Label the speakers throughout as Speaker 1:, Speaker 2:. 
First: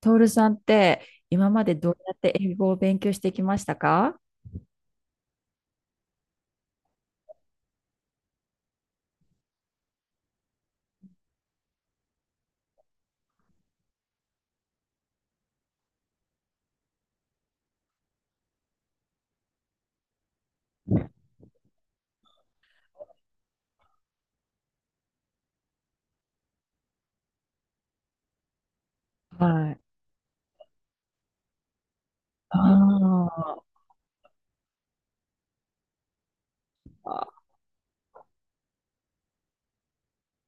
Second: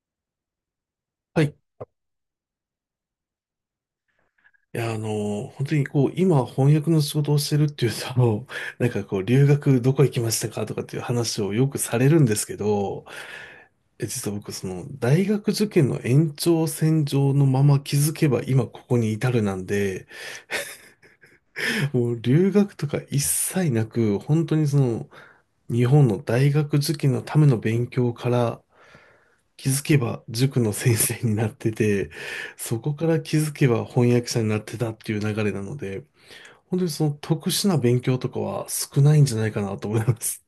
Speaker 1: トールさんって
Speaker 2: は
Speaker 1: 今
Speaker 2: い。
Speaker 1: までどうやって英語を勉強してきましたか？
Speaker 2: いや、本当にこう、今翻訳の仕事をしてるっていうと、なんかこう、留学どこ行きましたかとかっていう話をよくされるんですけど、実は僕、大学受験の延長線上のまま気づけば今ここに至るなんで、もう留学とか一切なく、本当に日本の大学受験のための勉強から気
Speaker 1: はい。
Speaker 2: づけば塾の先生になってて、そこから
Speaker 1: あ
Speaker 2: 気づけば翻訳者になってたっていう流れなので、本当にその
Speaker 1: あ、
Speaker 2: 特殊な勉強とかは少ないんじゃないかなと思います。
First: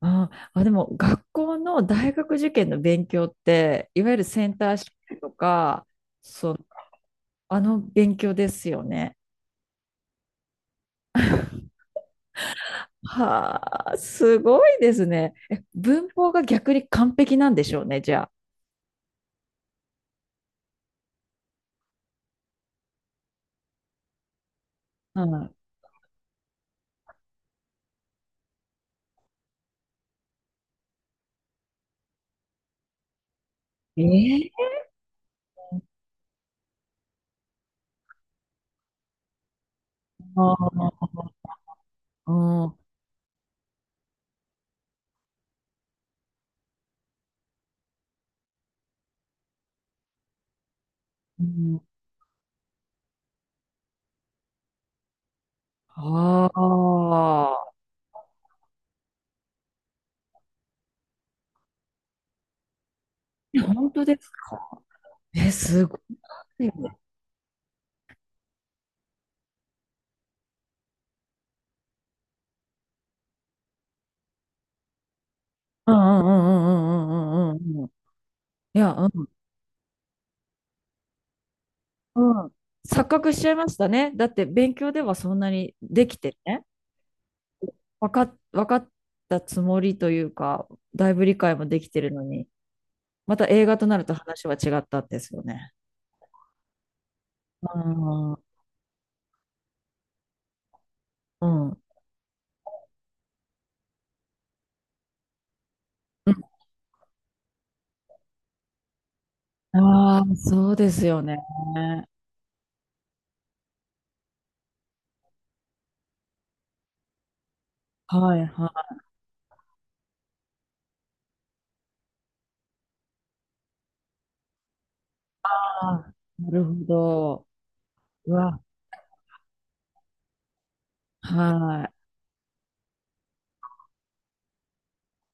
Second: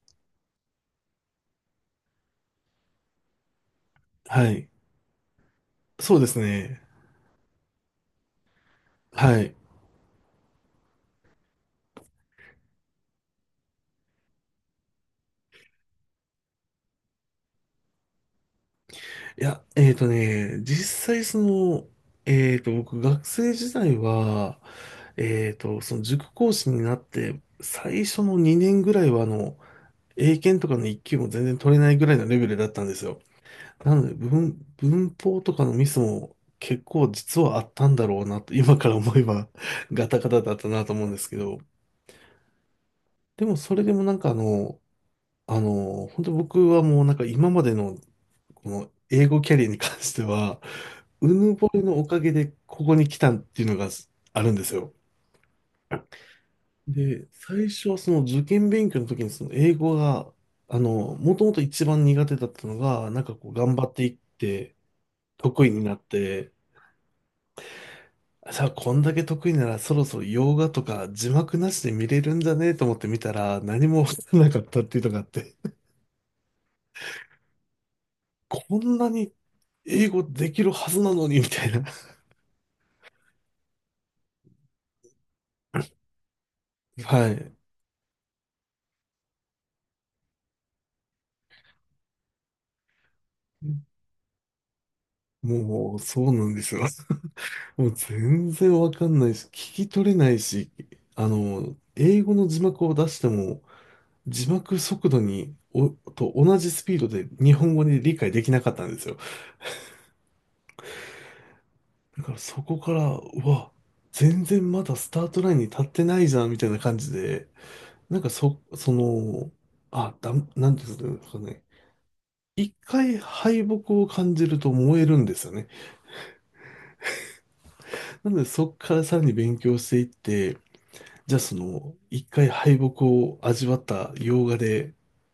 Speaker 1: ああ、でも学校の大学受験の勉強って、いわゆる セ
Speaker 2: は
Speaker 1: ン
Speaker 2: い。
Speaker 1: ター試験とか、
Speaker 2: そうです
Speaker 1: そう、
Speaker 2: ね。
Speaker 1: あの勉強ですよね。
Speaker 2: はい。
Speaker 1: はあ、すごいですね。え、文法が逆に完璧なんでしょうね、じゃ
Speaker 2: いや、実際僕学生時代は、
Speaker 1: あ。う
Speaker 2: その塾講師になって、最初の2年ぐらいは英検とかの1級も全然取れないぐらいのレベルだったんですよ。な
Speaker 1: ん、
Speaker 2: ので、
Speaker 1: えー、
Speaker 2: 文法とかのミスも結構実はあったんだろうなと、今から思えばガタガタだ
Speaker 1: あ
Speaker 2: ったなと思うんですけ
Speaker 1: ー
Speaker 2: ど、
Speaker 1: うん
Speaker 2: でもそれでもなんか本当僕はもうなんか今までのこの英語キャリアに関しては、う
Speaker 1: う
Speaker 2: ぬぼ
Speaker 1: ん
Speaker 2: れのおかげでここに来たっていうのがあるんですよ。
Speaker 1: あ
Speaker 2: で、最初はその受験勉強の時にその英語が、もともと一番苦手だったのが、なんかこう
Speaker 1: ー、
Speaker 2: 頑張
Speaker 1: 本
Speaker 2: って
Speaker 1: 当
Speaker 2: いっ
Speaker 1: ですか？
Speaker 2: て
Speaker 1: え、
Speaker 2: 得意に
Speaker 1: す
Speaker 2: な
Speaker 1: ご
Speaker 2: って、
Speaker 1: い。う
Speaker 2: さあこんだけ得意ならそろそろ洋画とか字幕なしで見れるんじゃねえと思って見たら何もわからなかったっていうのがあって、
Speaker 1: んうんうんうんうんうんうんうん。
Speaker 2: こ
Speaker 1: いや、
Speaker 2: んなに英語できるはずなのにみたいな。
Speaker 1: うん。錯覚しちゃいましたね。だって勉強ではそんなにできてね、
Speaker 2: はい。
Speaker 1: 分かっ、わかったつもりというか、だいぶ理解もできてるのに、また映画となると話は違ったんですよね。
Speaker 2: もう、そうなんですよ。
Speaker 1: う
Speaker 2: もう
Speaker 1: ん。うん。
Speaker 2: 全然わかんないし、聞き取れないし、
Speaker 1: うん、
Speaker 2: 英語の字幕を出しても、字幕速度に、と同じスピードで日本語に理解できなかったんですよ。
Speaker 1: ああ、そうですよね。
Speaker 2: だからそこから、うわ、全然まだスタートラインに立ってないじゃん、みたいな感じで、なんか
Speaker 1: はいは
Speaker 2: なんていうんですかね。一回敗北を感じると燃えるんですよね。
Speaker 1: い。なるほど。
Speaker 2: な
Speaker 1: う
Speaker 2: ので
Speaker 1: わ、
Speaker 2: そこからさらに勉強していって、じゃあ
Speaker 1: はい。
Speaker 2: 一回敗北を味わった洋画で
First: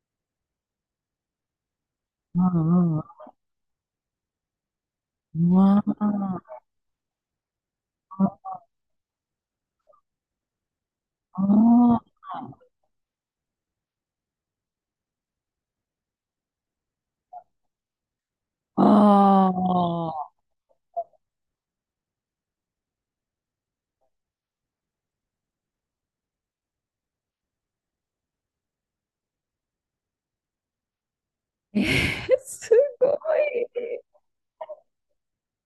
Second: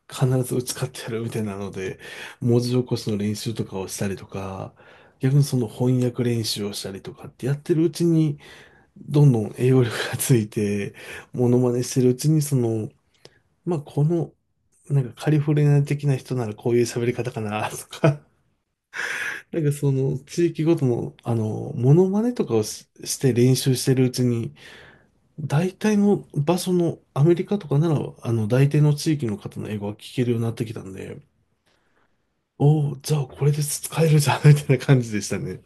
Speaker 2: 必ず打ち勝ってやるみたいなので、
Speaker 1: う
Speaker 2: 文字起
Speaker 1: ん
Speaker 2: こ
Speaker 1: うん。
Speaker 2: しの練習とかをしたりとか、逆に
Speaker 1: う
Speaker 2: その
Speaker 1: わ
Speaker 2: 翻訳練
Speaker 1: あ
Speaker 2: 習をしたりとかってやってるうちに、どんどん栄養力がついて、
Speaker 1: あ
Speaker 2: モノマネし
Speaker 1: ー、
Speaker 2: てるうちに、まあ、この、なんかカリフォルニア的な人ならこういう喋り方かな とか、
Speaker 1: あ
Speaker 2: なんかその
Speaker 1: あ。
Speaker 2: 地域ごとの、モノマネとかをしして練習してるうちに、大体の場所のアメリカとかなら、大体の地域の方の英語は聞けるようになってきたんで、
Speaker 1: えー、す
Speaker 2: おお、
Speaker 1: ご
Speaker 2: じ
Speaker 1: い。
Speaker 2: ゃあこれで使えるじゃん、みたいな感じでしたね。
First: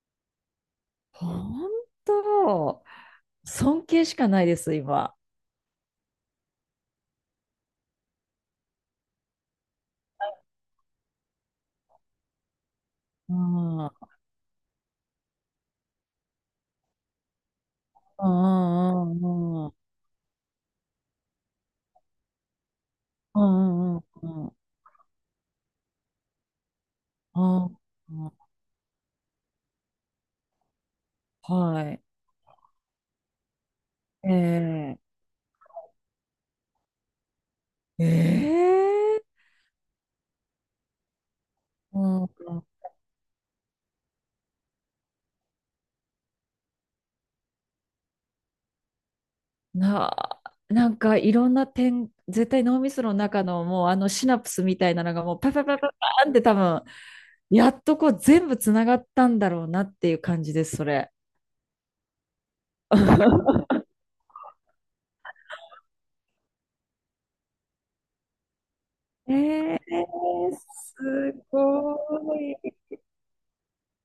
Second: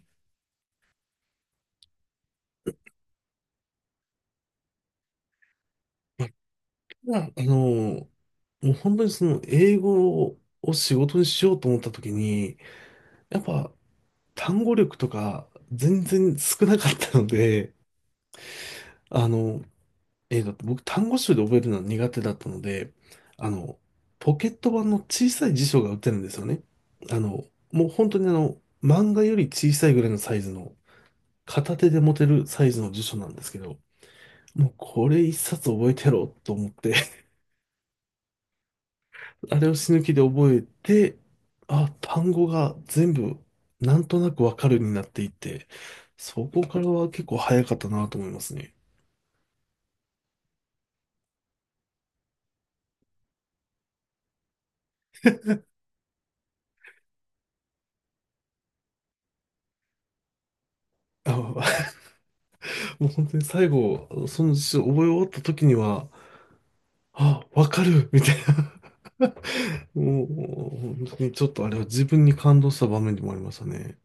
Speaker 1: 本当、尊敬しかないです、今。
Speaker 2: まあただ、もう本当にその英語を仕事にしようと思った時に、
Speaker 1: う
Speaker 2: やっぱ
Speaker 1: ん、うん、
Speaker 2: 単語力とか全然少なかったので、
Speaker 1: う
Speaker 2: あの、
Speaker 1: ん、うん、
Speaker 2: えって僕単語集で覚えるのは苦手だったので、
Speaker 1: う
Speaker 2: あの、
Speaker 1: ん、うん、う
Speaker 2: ポ
Speaker 1: ん、う
Speaker 2: ケ
Speaker 1: ん、
Speaker 2: ット版の小さい辞書が売ってるんですよね。あ
Speaker 1: う
Speaker 2: の、
Speaker 1: ん
Speaker 2: もう本当
Speaker 1: う
Speaker 2: に
Speaker 1: ん、
Speaker 2: 漫画より小さいぐらいのサイズの、片
Speaker 1: は
Speaker 2: 手で
Speaker 1: い。
Speaker 2: 持てるサイズの辞書なんですけど、もうこ
Speaker 1: え
Speaker 2: れ一冊覚えてやろうと思って
Speaker 1: ええー
Speaker 2: あれを死ぬ気で覚えて、あ、
Speaker 1: うん、
Speaker 2: 単語が全部なんとなくわかるようになっていて、そこからは結構早かったなと思いますね。
Speaker 1: な、なんかいろんな点、絶対脳みその中のもうあのシナプスみたいなのがもうパパパパパーンって多分、やっとこう全部つながったんだろうなっていう感じです、それ。
Speaker 2: あ、もう本当に 最後、その辞書を覚え終わった時には、あ、わかるみたいな
Speaker 1: ええ、
Speaker 2: もう、本当に
Speaker 1: す
Speaker 2: ちょっとあれは
Speaker 1: ご
Speaker 2: 自分に感動
Speaker 1: い。
Speaker 2: した場面でもありましたね。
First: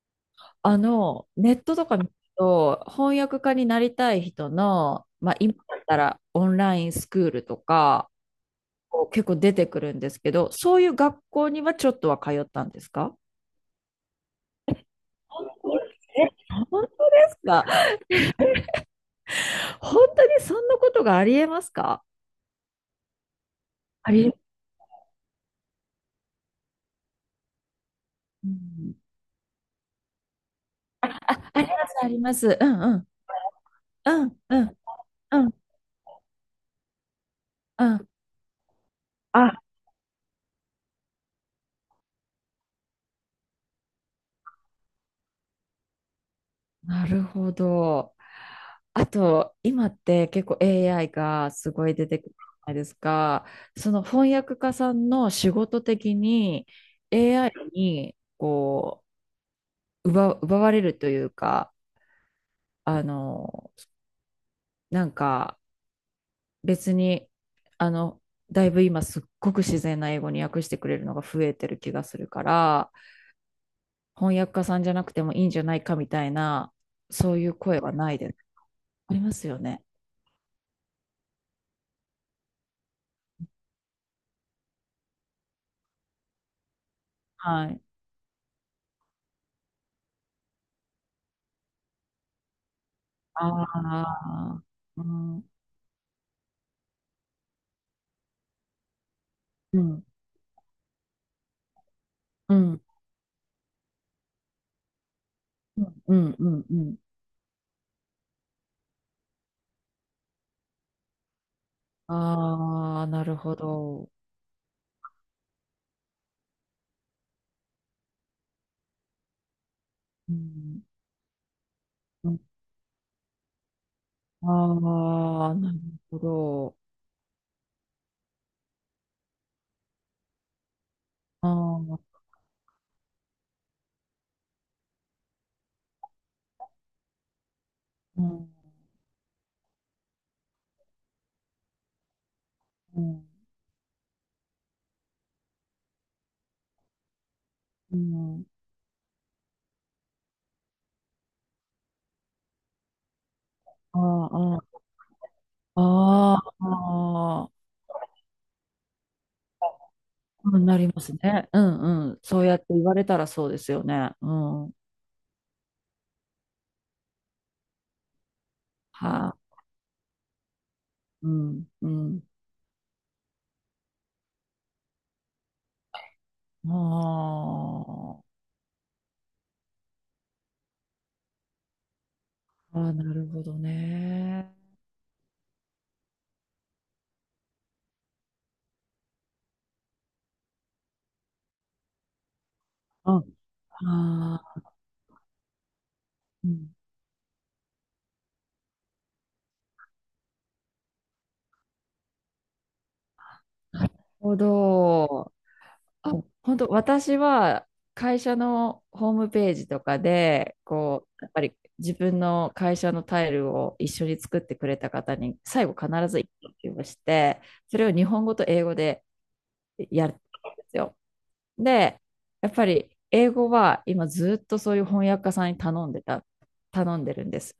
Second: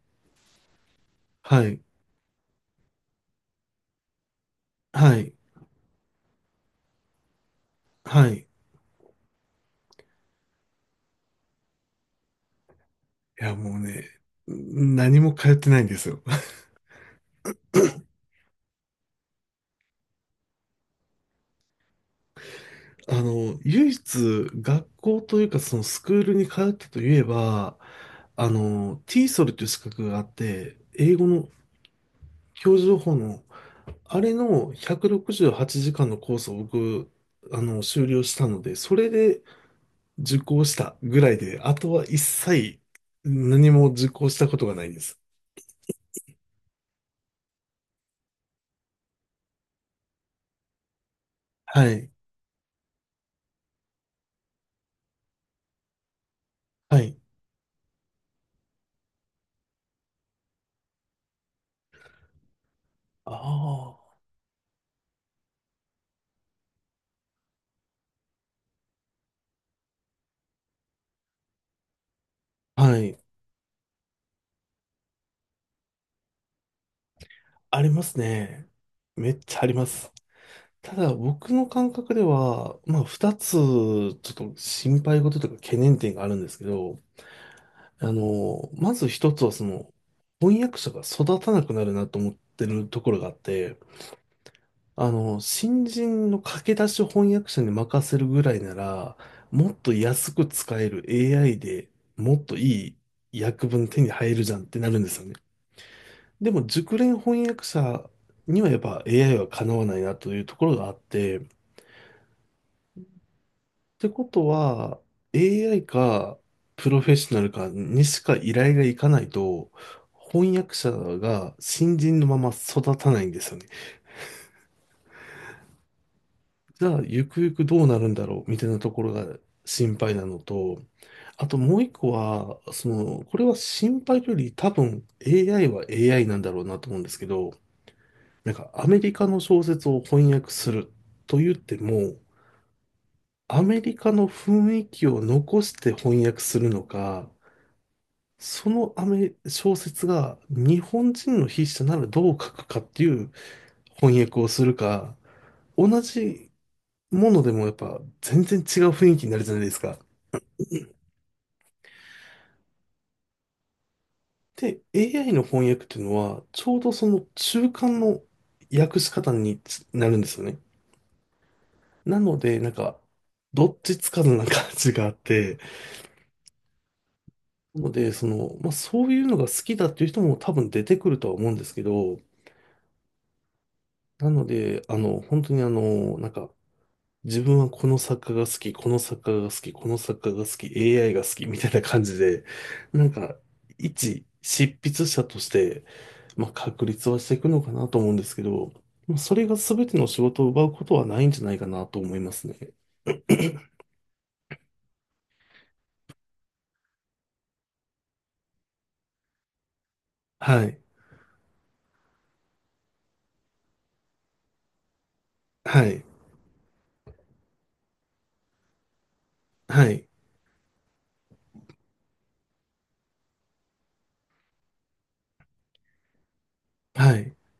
Speaker 1: ネッ
Speaker 2: は
Speaker 1: ト
Speaker 2: い。
Speaker 1: とか見ると、翻訳家になりたい人の、
Speaker 2: はい。
Speaker 1: 今だったらオンラインスクールとか、
Speaker 2: はい。
Speaker 1: 結構出てくるんですけど、そういう学校にはちょっとは通ったんですか？
Speaker 2: いや、もうね、何も
Speaker 1: 本
Speaker 2: 通って
Speaker 1: 当？
Speaker 2: ないんですよ。
Speaker 1: え、本当ですか？本当にそんなことがありえますか？
Speaker 2: 唯一
Speaker 1: あり
Speaker 2: 学校というかそのスクールに通ったといえば、
Speaker 1: うん、
Speaker 2: t ソルという資格があって、英語
Speaker 1: あ
Speaker 2: の
Speaker 1: ります、あります。う
Speaker 2: 教
Speaker 1: ん
Speaker 2: 授
Speaker 1: う
Speaker 2: 情
Speaker 1: ん、
Speaker 2: 報の、あ
Speaker 1: う
Speaker 2: れ
Speaker 1: ん、う
Speaker 2: の
Speaker 1: ん、
Speaker 2: 168
Speaker 1: うん、
Speaker 2: 時間のコースを僕、
Speaker 1: う
Speaker 2: 修
Speaker 1: ん。
Speaker 2: 了したので、それで
Speaker 1: あ、
Speaker 2: 受講したぐらいで、あとは一切何も受講したことがないです。
Speaker 1: なるほど。あと、今って結構 AI がす
Speaker 2: は
Speaker 1: ごい出
Speaker 2: い。
Speaker 1: てくるじゃないですか。その翻訳家さんの仕事的に
Speaker 2: はい。
Speaker 1: AI に奪われるというか、あの、
Speaker 2: あ
Speaker 1: なんか別に、あの、だいぶ今すっごく自然な英語に訳してくれるのが増えてる気がするか
Speaker 2: あ。
Speaker 1: ら、
Speaker 2: はい。
Speaker 1: 翻訳家さんじゃなくてもいいんじゃないかみたいな、そういう声
Speaker 2: あり
Speaker 1: は
Speaker 2: ま
Speaker 1: な
Speaker 2: す
Speaker 1: いです
Speaker 2: ね。
Speaker 1: あり
Speaker 2: め
Speaker 1: ま
Speaker 2: っ
Speaker 1: す
Speaker 2: ち
Speaker 1: よ
Speaker 2: ゃあり
Speaker 1: ね。
Speaker 2: ます。ただ僕の感覚では、まあ二つちょっと心配事というか懸念点があるんですけど、
Speaker 1: はい。
Speaker 2: まず一つはその翻訳者が育たなくなるなと思ってるところがあっ
Speaker 1: あ
Speaker 2: て、
Speaker 1: あ、うん、うん、
Speaker 2: 新人の駆け出し翻訳者に任せるぐらいなら、もっ
Speaker 1: う
Speaker 2: と
Speaker 1: ん、
Speaker 2: 安く使える AI でもっ
Speaker 1: う
Speaker 2: と
Speaker 1: ん
Speaker 2: いい訳文手に入るじゃんってなるんですよね。
Speaker 1: うん、う
Speaker 2: でも
Speaker 1: ん、うん。
Speaker 2: 熟練翻訳者にはやっぱ AI はかなわないなというところがあって、っ
Speaker 1: ああ、なるほ
Speaker 2: て
Speaker 1: ど。
Speaker 2: ことは AI かプロフェッショナルかにしか依頼がいかないと
Speaker 1: う
Speaker 2: 翻訳
Speaker 1: ん、
Speaker 2: 者が新人の
Speaker 1: う
Speaker 2: ま
Speaker 1: ん、
Speaker 2: ま育たないんですよね。
Speaker 1: ああ、なるほど。
Speaker 2: じゃあ、ゆくゆくどうなるんだろうみたいなところが心配なのと、あ
Speaker 1: あ
Speaker 2: ともう一個
Speaker 1: あ、
Speaker 2: は、これは心配より多分 AI は AI なんだろうなと思うんですけど、
Speaker 1: うん、
Speaker 2: なんかアメリカの小説を翻訳すると言っても、
Speaker 1: うん、
Speaker 2: アメリカの雰囲気を残して翻訳するのか、
Speaker 1: うん、
Speaker 2: そのアメ、小説が日本人の筆者ならどう書くかっていう翻
Speaker 1: あ
Speaker 2: 訳を
Speaker 1: あ、
Speaker 2: するか、同
Speaker 1: ああ、
Speaker 2: じもの
Speaker 1: あ
Speaker 2: で
Speaker 1: あ、
Speaker 2: もやっぱ全然違う雰囲気になるじゃないですか。
Speaker 1: うん、なりますね。うん、うん。そうやって言われたらそうですよね。うん。
Speaker 2: で、AI の翻訳っていうのは、ちょうどその中間の訳し方
Speaker 1: は
Speaker 2: につなるんですよね。
Speaker 1: い、うん、う
Speaker 2: な
Speaker 1: ん。
Speaker 2: ので、なんか、どっちつかずな感じがあって、なので、
Speaker 1: あ
Speaker 2: まあ、そういうのが好きだっていう人も多分出てくるとは思うんですけど、
Speaker 1: あ、ああ、なるほど
Speaker 2: なの
Speaker 1: ね。
Speaker 2: で、本当になんか、自分はこの作家が好き、この作家が好き、この作家が好き、AI が好きみたいな感じで、なん
Speaker 1: あ、
Speaker 2: か、一
Speaker 1: あ
Speaker 2: 執
Speaker 1: あ、
Speaker 2: 筆者として、ま
Speaker 1: う
Speaker 2: あ、
Speaker 1: ん、
Speaker 2: 確立はしていくのかなと思うんですけど、まあそれが全ての仕事を奪うことはないんじゃないかなと思いますね。
Speaker 1: なるほど。あ、本当、私は会社のホームページとかで、
Speaker 2: はい、
Speaker 1: やっぱり自分の会社のタイルを一緒に作ってくれた方に、最後
Speaker 2: はい、
Speaker 1: 必ず一句をして、それを日本語と英語で
Speaker 2: は
Speaker 1: や
Speaker 2: い、
Speaker 1: るんですよ。で、やっぱり英語は今ずっとそういう翻訳家さんに頼んでた、頼んで
Speaker 2: は
Speaker 1: るん
Speaker 2: い、
Speaker 1: です。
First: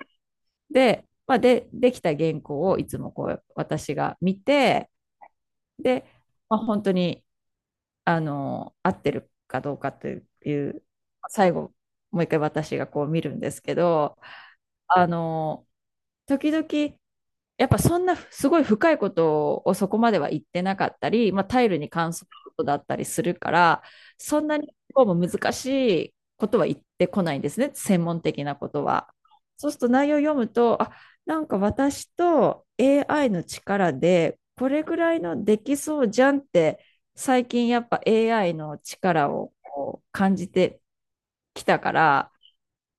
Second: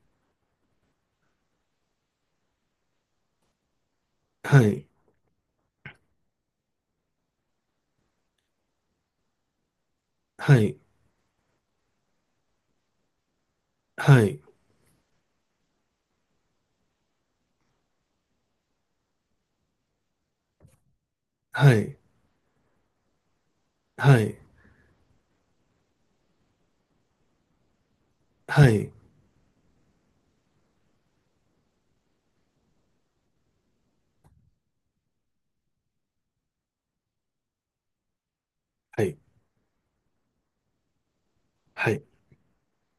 Speaker 1: で、で、できた原稿をいつも私が見
Speaker 2: はい、
Speaker 1: て、で、本当に、合ってるかどうかとい
Speaker 2: はい、
Speaker 1: う、最後、もう一回私が見るんですけど、
Speaker 2: はい、
Speaker 1: あの、時々やっぱそんなすごい深いことをそこまでは言ってなかったり、タイ
Speaker 2: は
Speaker 1: ルに
Speaker 2: い、
Speaker 1: 関することだったりするから、
Speaker 2: はい、
Speaker 1: そんなにこうも難しいことは言ってこないんですね、専門的なこ
Speaker 2: は
Speaker 1: と
Speaker 2: い、
Speaker 1: は。そうすると内容を読むと、なんか私と AI の力でこれぐらいのできそうじゃんって、最近やっぱ AI の
Speaker 2: はい、
Speaker 1: 力を感じてきた
Speaker 2: は
Speaker 1: か
Speaker 2: い、
Speaker 1: ら、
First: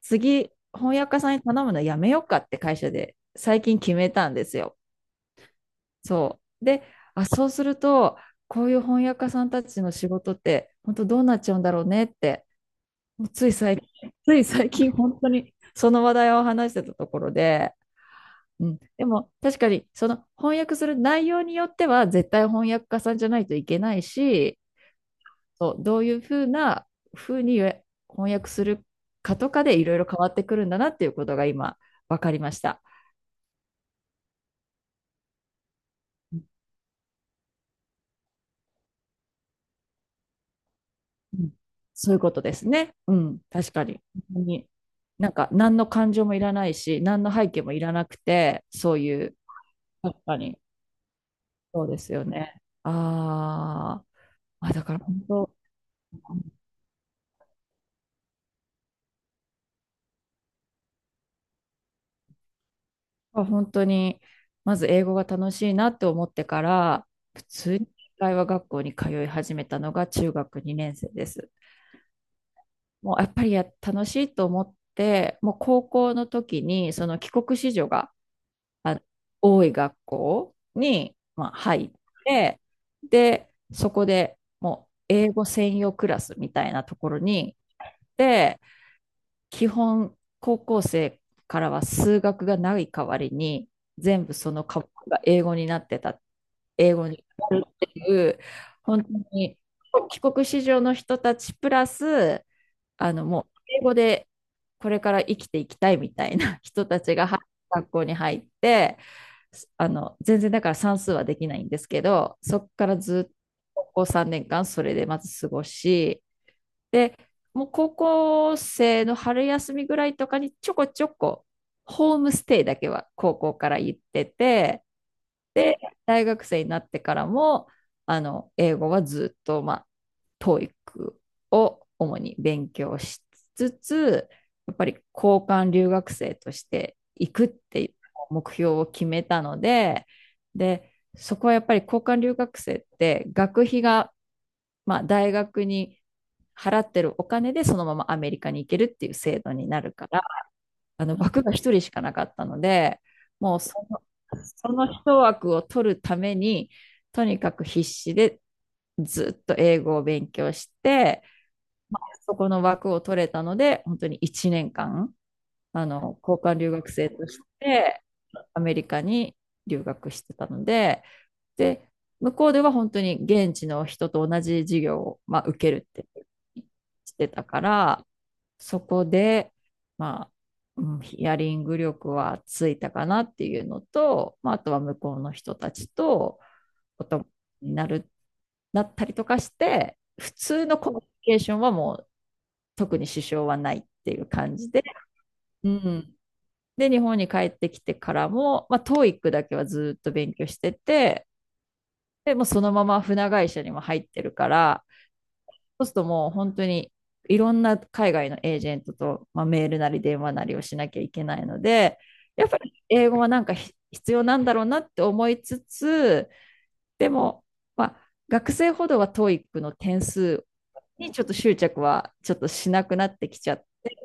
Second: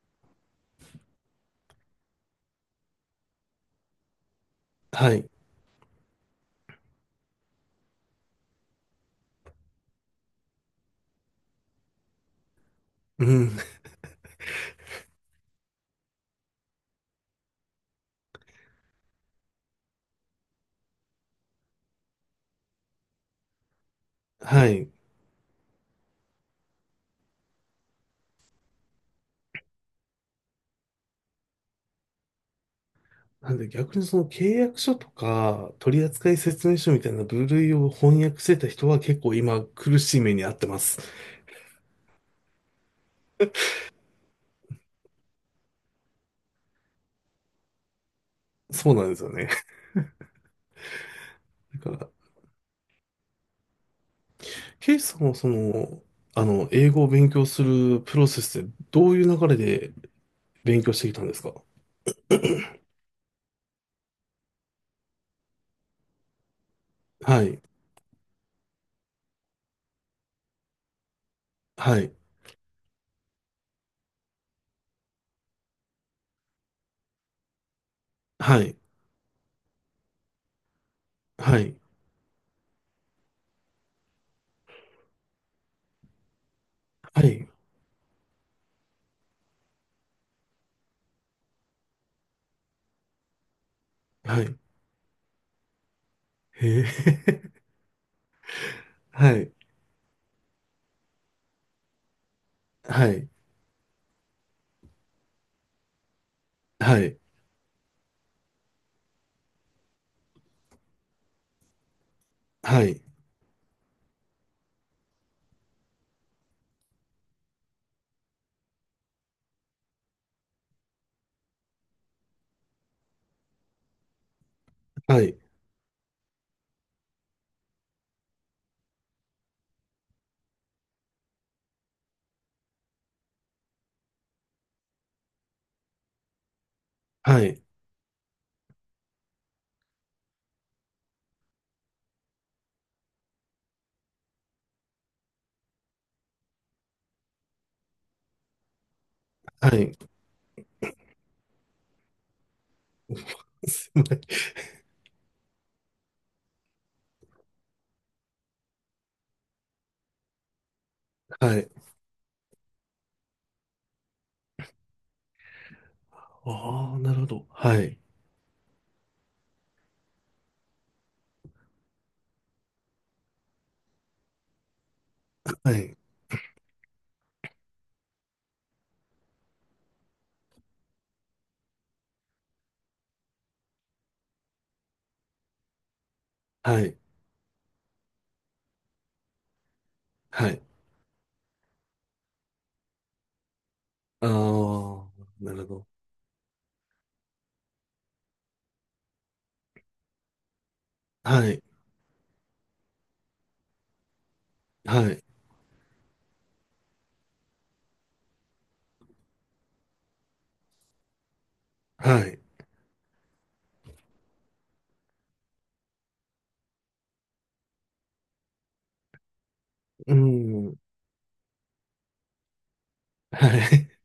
Speaker 1: 次翻訳家さんに頼むのやめようかって会社で最近決めたんですよ。
Speaker 2: はい、
Speaker 1: そう。で、そうすると、こういう翻訳家さんたちの仕事って、本当どうなっちゃうんだろうねって、
Speaker 2: う
Speaker 1: もうつ
Speaker 2: ん、
Speaker 1: い最近、つい最近、本当にその話題を話してたところで、うん、でも確かに、その翻訳する内容によっては、絶対翻訳家さんじゃないといけないし、
Speaker 2: はい、
Speaker 1: そう、どういうふうに翻訳するかとかでいろいろ変わってくるんだなっていうことが今、分かりました。
Speaker 2: なんで逆にその契約書とか取扱説明書みたいな部類を翻訳してた人は結構今苦しい目に遭ってます。
Speaker 1: うん、そういうことですね。うん、確かに。本当に。なんか、何の感情もいらないし、何の背景もいらなくて、
Speaker 2: そ
Speaker 1: そ
Speaker 2: う
Speaker 1: う
Speaker 2: なん
Speaker 1: い
Speaker 2: ですよ
Speaker 1: う、
Speaker 2: ね。
Speaker 1: 確かに、そう
Speaker 2: だか
Speaker 1: で
Speaker 2: ら、
Speaker 1: すよね。ああ、だか
Speaker 2: ケイ
Speaker 1: ら
Speaker 2: さ
Speaker 1: 本
Speaker 2: んはそ
Speaker 1: 当、
Speaker 2: の、英語を勉強するプロセスでどういう流れで勉強してきたんですか？
Speaker 1: 本当に、まず英語が楽しいなって思ってから、
Speaker 2: は
Speaker 1: 普
Speaker 2: い、
Speaker 1: 通に会話学校に通い始めたのが中学2年生です。
Speaker 2: はい、
Speaker 1: もうやっぱり楽しいと思って、もう高校の時にその帰国子女が
Speaker 2: はい、
Speaker 1: あ、多い学校に、
Speaker 2: はい、
Speaker 1: 入って、で、そこでもう英語専用クラスみたいなところ
Speaker 2: はい、
Speaker 1: に行って、基本高校生からは数学がない代わりに、全部
Speaker 2: は
Speaker 1: そ
Speaker 2: い、
Speaker 1: の科目が英語になってた、
Speaker 2: へ
Speaker 1: 英語に
Speaker 2: え、
Speaker 1: なるっていう、本 当
Speaker 2: はい、
Speaker 1: に帰国子女の人たちプラス、
Speaker 2: はい、
Speaker 1: もう英語でこれから生きていきたいみたいな人
Speaker 2: は
Speaker 1: たち
Speaker 2: い、
Speaker 1: が入学校に入って、全然だから算数はできないんですけど、そこ
Speaker 2: は
Speaker 1: から
Speaker 2: い、
Speaker 1: ずっと高校3年間それでまず過ごし、で、もう高校生の春休みぐらいとかにちょこちょこホームステイだけは高校から行ってて、
Speaker 2: はい、
Speaker 1: で、大学生になってからも、英語はずっと、TOEIC を主に勉強しつつ、やっぱり交換留学生として行
Speaker 2: は
Speaker 1: くっ
Speaker 2: い、
Speaker 1: ていう目標を決めたので、で、そこはやっぱり交換留学生って学費が、大学に払ってるお金でそのままアメリカに行けるっていう制度に
Speaker 2: は
Speaker 1: なる
Speaker 2: い、
Speaker 1: から、あの枠が一人しかなかったので、もう そ
Speaker 2: すご
Speaker 1: の、
Speaker 2: い
Speaker 1: その一枠を取るために、とにかく必死でずっと英語を勉強して、
Speaker 2: はい、
Speaker 1: そこの枠を取れたので、本当に1年間、交換留学
Speaker 2: ああ、
Speaker 1: 生
Speaker 2: なるほ
Speaker 1: とし
Speaker 2: ど、はい、
Speaker 1: て、アメリカに留学してたので、で、向こうでは本当に現地の人と同じ授業を、受け
Speaker 2: は
Speaker 1: るっ
Speaker 2: い、
Speaker 1: てしてたから、そこで、まあ、うんヒアリング力はついたかなっていうのと、あとは向こうの人たちと
Speaker 2: はい。
Speaker 1: お友達になったりとかして、普
Speaker 2: はい。
Speaker 1: 通のコミュニケーションはもう特に支障はないっていう
Speaker 2: あ
Speaker 1: 感じで、
Speaker 2: あ、なるほ
Speaker 1: う
Speaker 2: ど。
Speaker 1: ん、で、日本に帰ってきてからも、TOEIC だけはずっと勉強してて、
Speaker 2: はい。
Speaker 1: で、もうそのまま船会社にも入ってるから、
Speaker 2: はい。
Speaker 1: そうするともう本当にいろんな海外のエージェントと、メールなり電話なりをしなきゃいけないので、
Speaker 2: はい。
Speaker 1: やっぱり英語はなんか必要なんだろうなって思いつつ、でも、学生ほどは TOEIC の点
Speaker 2: う
Speaker 1: 数
Speaker 2: ん。
Speaker 1: にちょっと執着はちょっとしなくなってきちゃ
Speaker 2: は
Speaker 1: っ
Speaker 2: い。
Speaker 1: て、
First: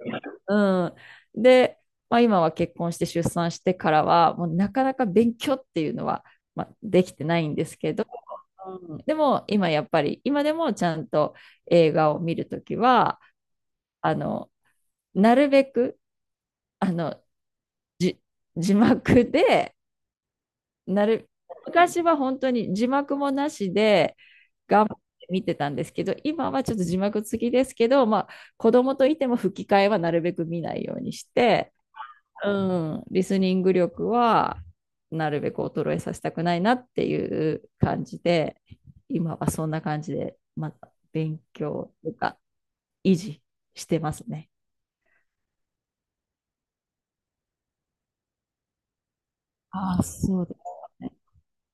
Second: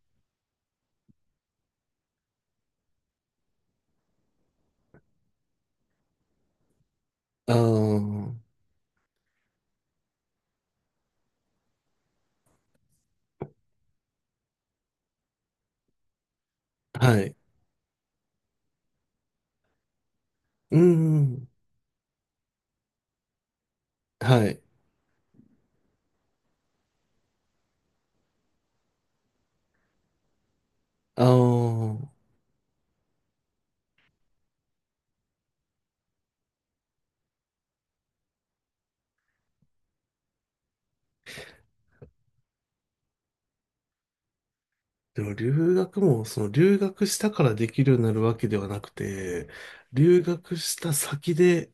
Speaker 1: うん。で、今は結婚して出産してからは、もうなかなか勉強っていうのは、できてない
Speaker 2: あ
Speaker 1: んですけど、
Speaker 2: あ、
Speaker 1: うん、でも今やっぱり今でもちゃんと映画を見るときはあのなるべくあ
Speaker 2: は
Speaker 1: の
Speaker 2: い。
Speaker 1: 字幕で、
Speaker 2: う
Speaker 1: なる
Speaker 2: ん。
Speaker 1: 昔は本当に字幕もなしで
Speaker 2: はい。
Speaker 1: 頑張って見てたんですけど、今はちょっと字幕付きですけど、子供といても吹き替えはなるべく見ないように
Speaker 2: あ
Speaker 1: して、
Speaker 2: あ。
Speaker 1: うん、リスニング力はなるべく衰えさせたくないなっていう感じで、今はそんな感じでまた勉強とか維持してますね。
Speaker 2: でも留学も、その留学したからできるようになるわけではなくて、
Speaker 1: ああ、
Speaker 2: 留
Speaker 1: そうで
Speaker 2: 学
Speaker 1: す
Speaker 2: した
Speaker 1: ね。
Speaker 2: 先で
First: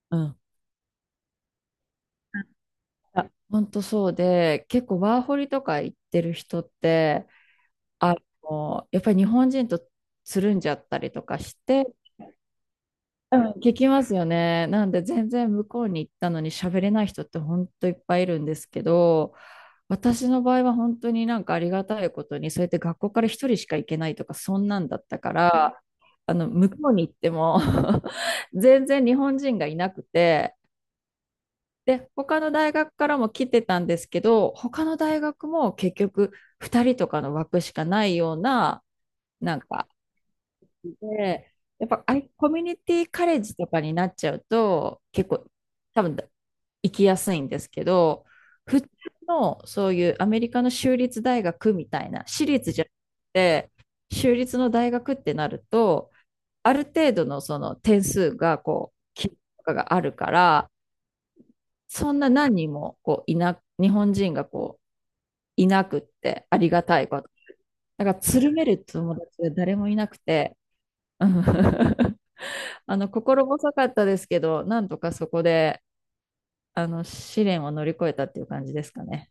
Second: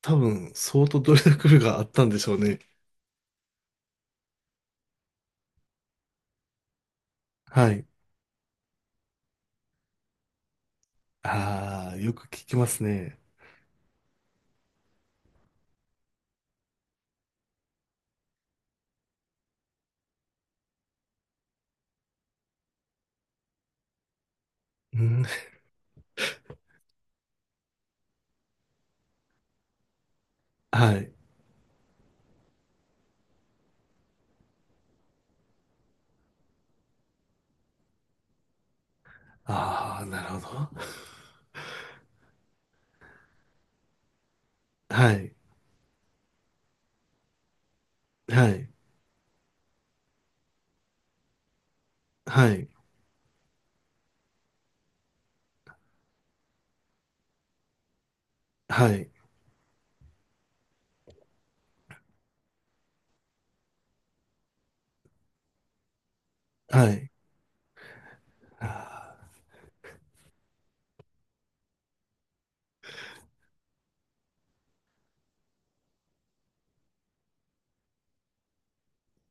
Speaker 2: 多
Speaker 1: うん。
Speaker 2: 分相当努力があったんでしょうね。
Speaker 1: 本当そうで、結構ワーホリとか行ってる人って、
Speaker 2: はい。
Speaker 1: あやっぱり日本人とつるんじゃったりとかして、
Speaker 2: ああ、よく聞きますね。
Speaker 1: うん。聞きますよね。なんで全然向こうに行ったのに喋れない人って本当いっぱいいるんですけど、私の場合は本当になんかありがたいことに、そうやって学校から一人しか行けないとか、そんなん
Speaker 2: う
Speaker 1: だった
Speaker 2: ん。
Speaker 1: から、向こうに行っても 全然日本人がいなくて、
Speaker 2: はい。
Speaker 1: で、他の大学からも来てたんですけど、他の大学も結局2人とかの枠しかないような、なんか、
Speaker 2: ああ、なるほど。
Speaker 1: で、やっぱコミュニティカレッジとかになっちゃうと、
Speaker 2: は
Speaker 1: 結
Speaker 2: い。
Speaker 1: 構多分行きやすいんですけど、
Speaker 2: はい。
Speaker 1: 普通のそういうアメリカの州立大学みたいな、私
Speaker 2: はい。
Speaker 1: 立じゃなくて、州立の大学ってなると、ある程度のその点数が
Speaker 2: はい。
Speaker 1: 基準とかがあるから、そんな何人もこういな、日本人がこういなくって、ありが
Speaker 2: は
Speaker 1: たい
Speaker 2: い。
Speaker 1: こと。だから、つるめる
Speaker 2: あ
Speaker 1: 友達が誰もいなくて、うん、心細かったですけど、なんとかそこで、試練を乗り越えたっていう感じですかね。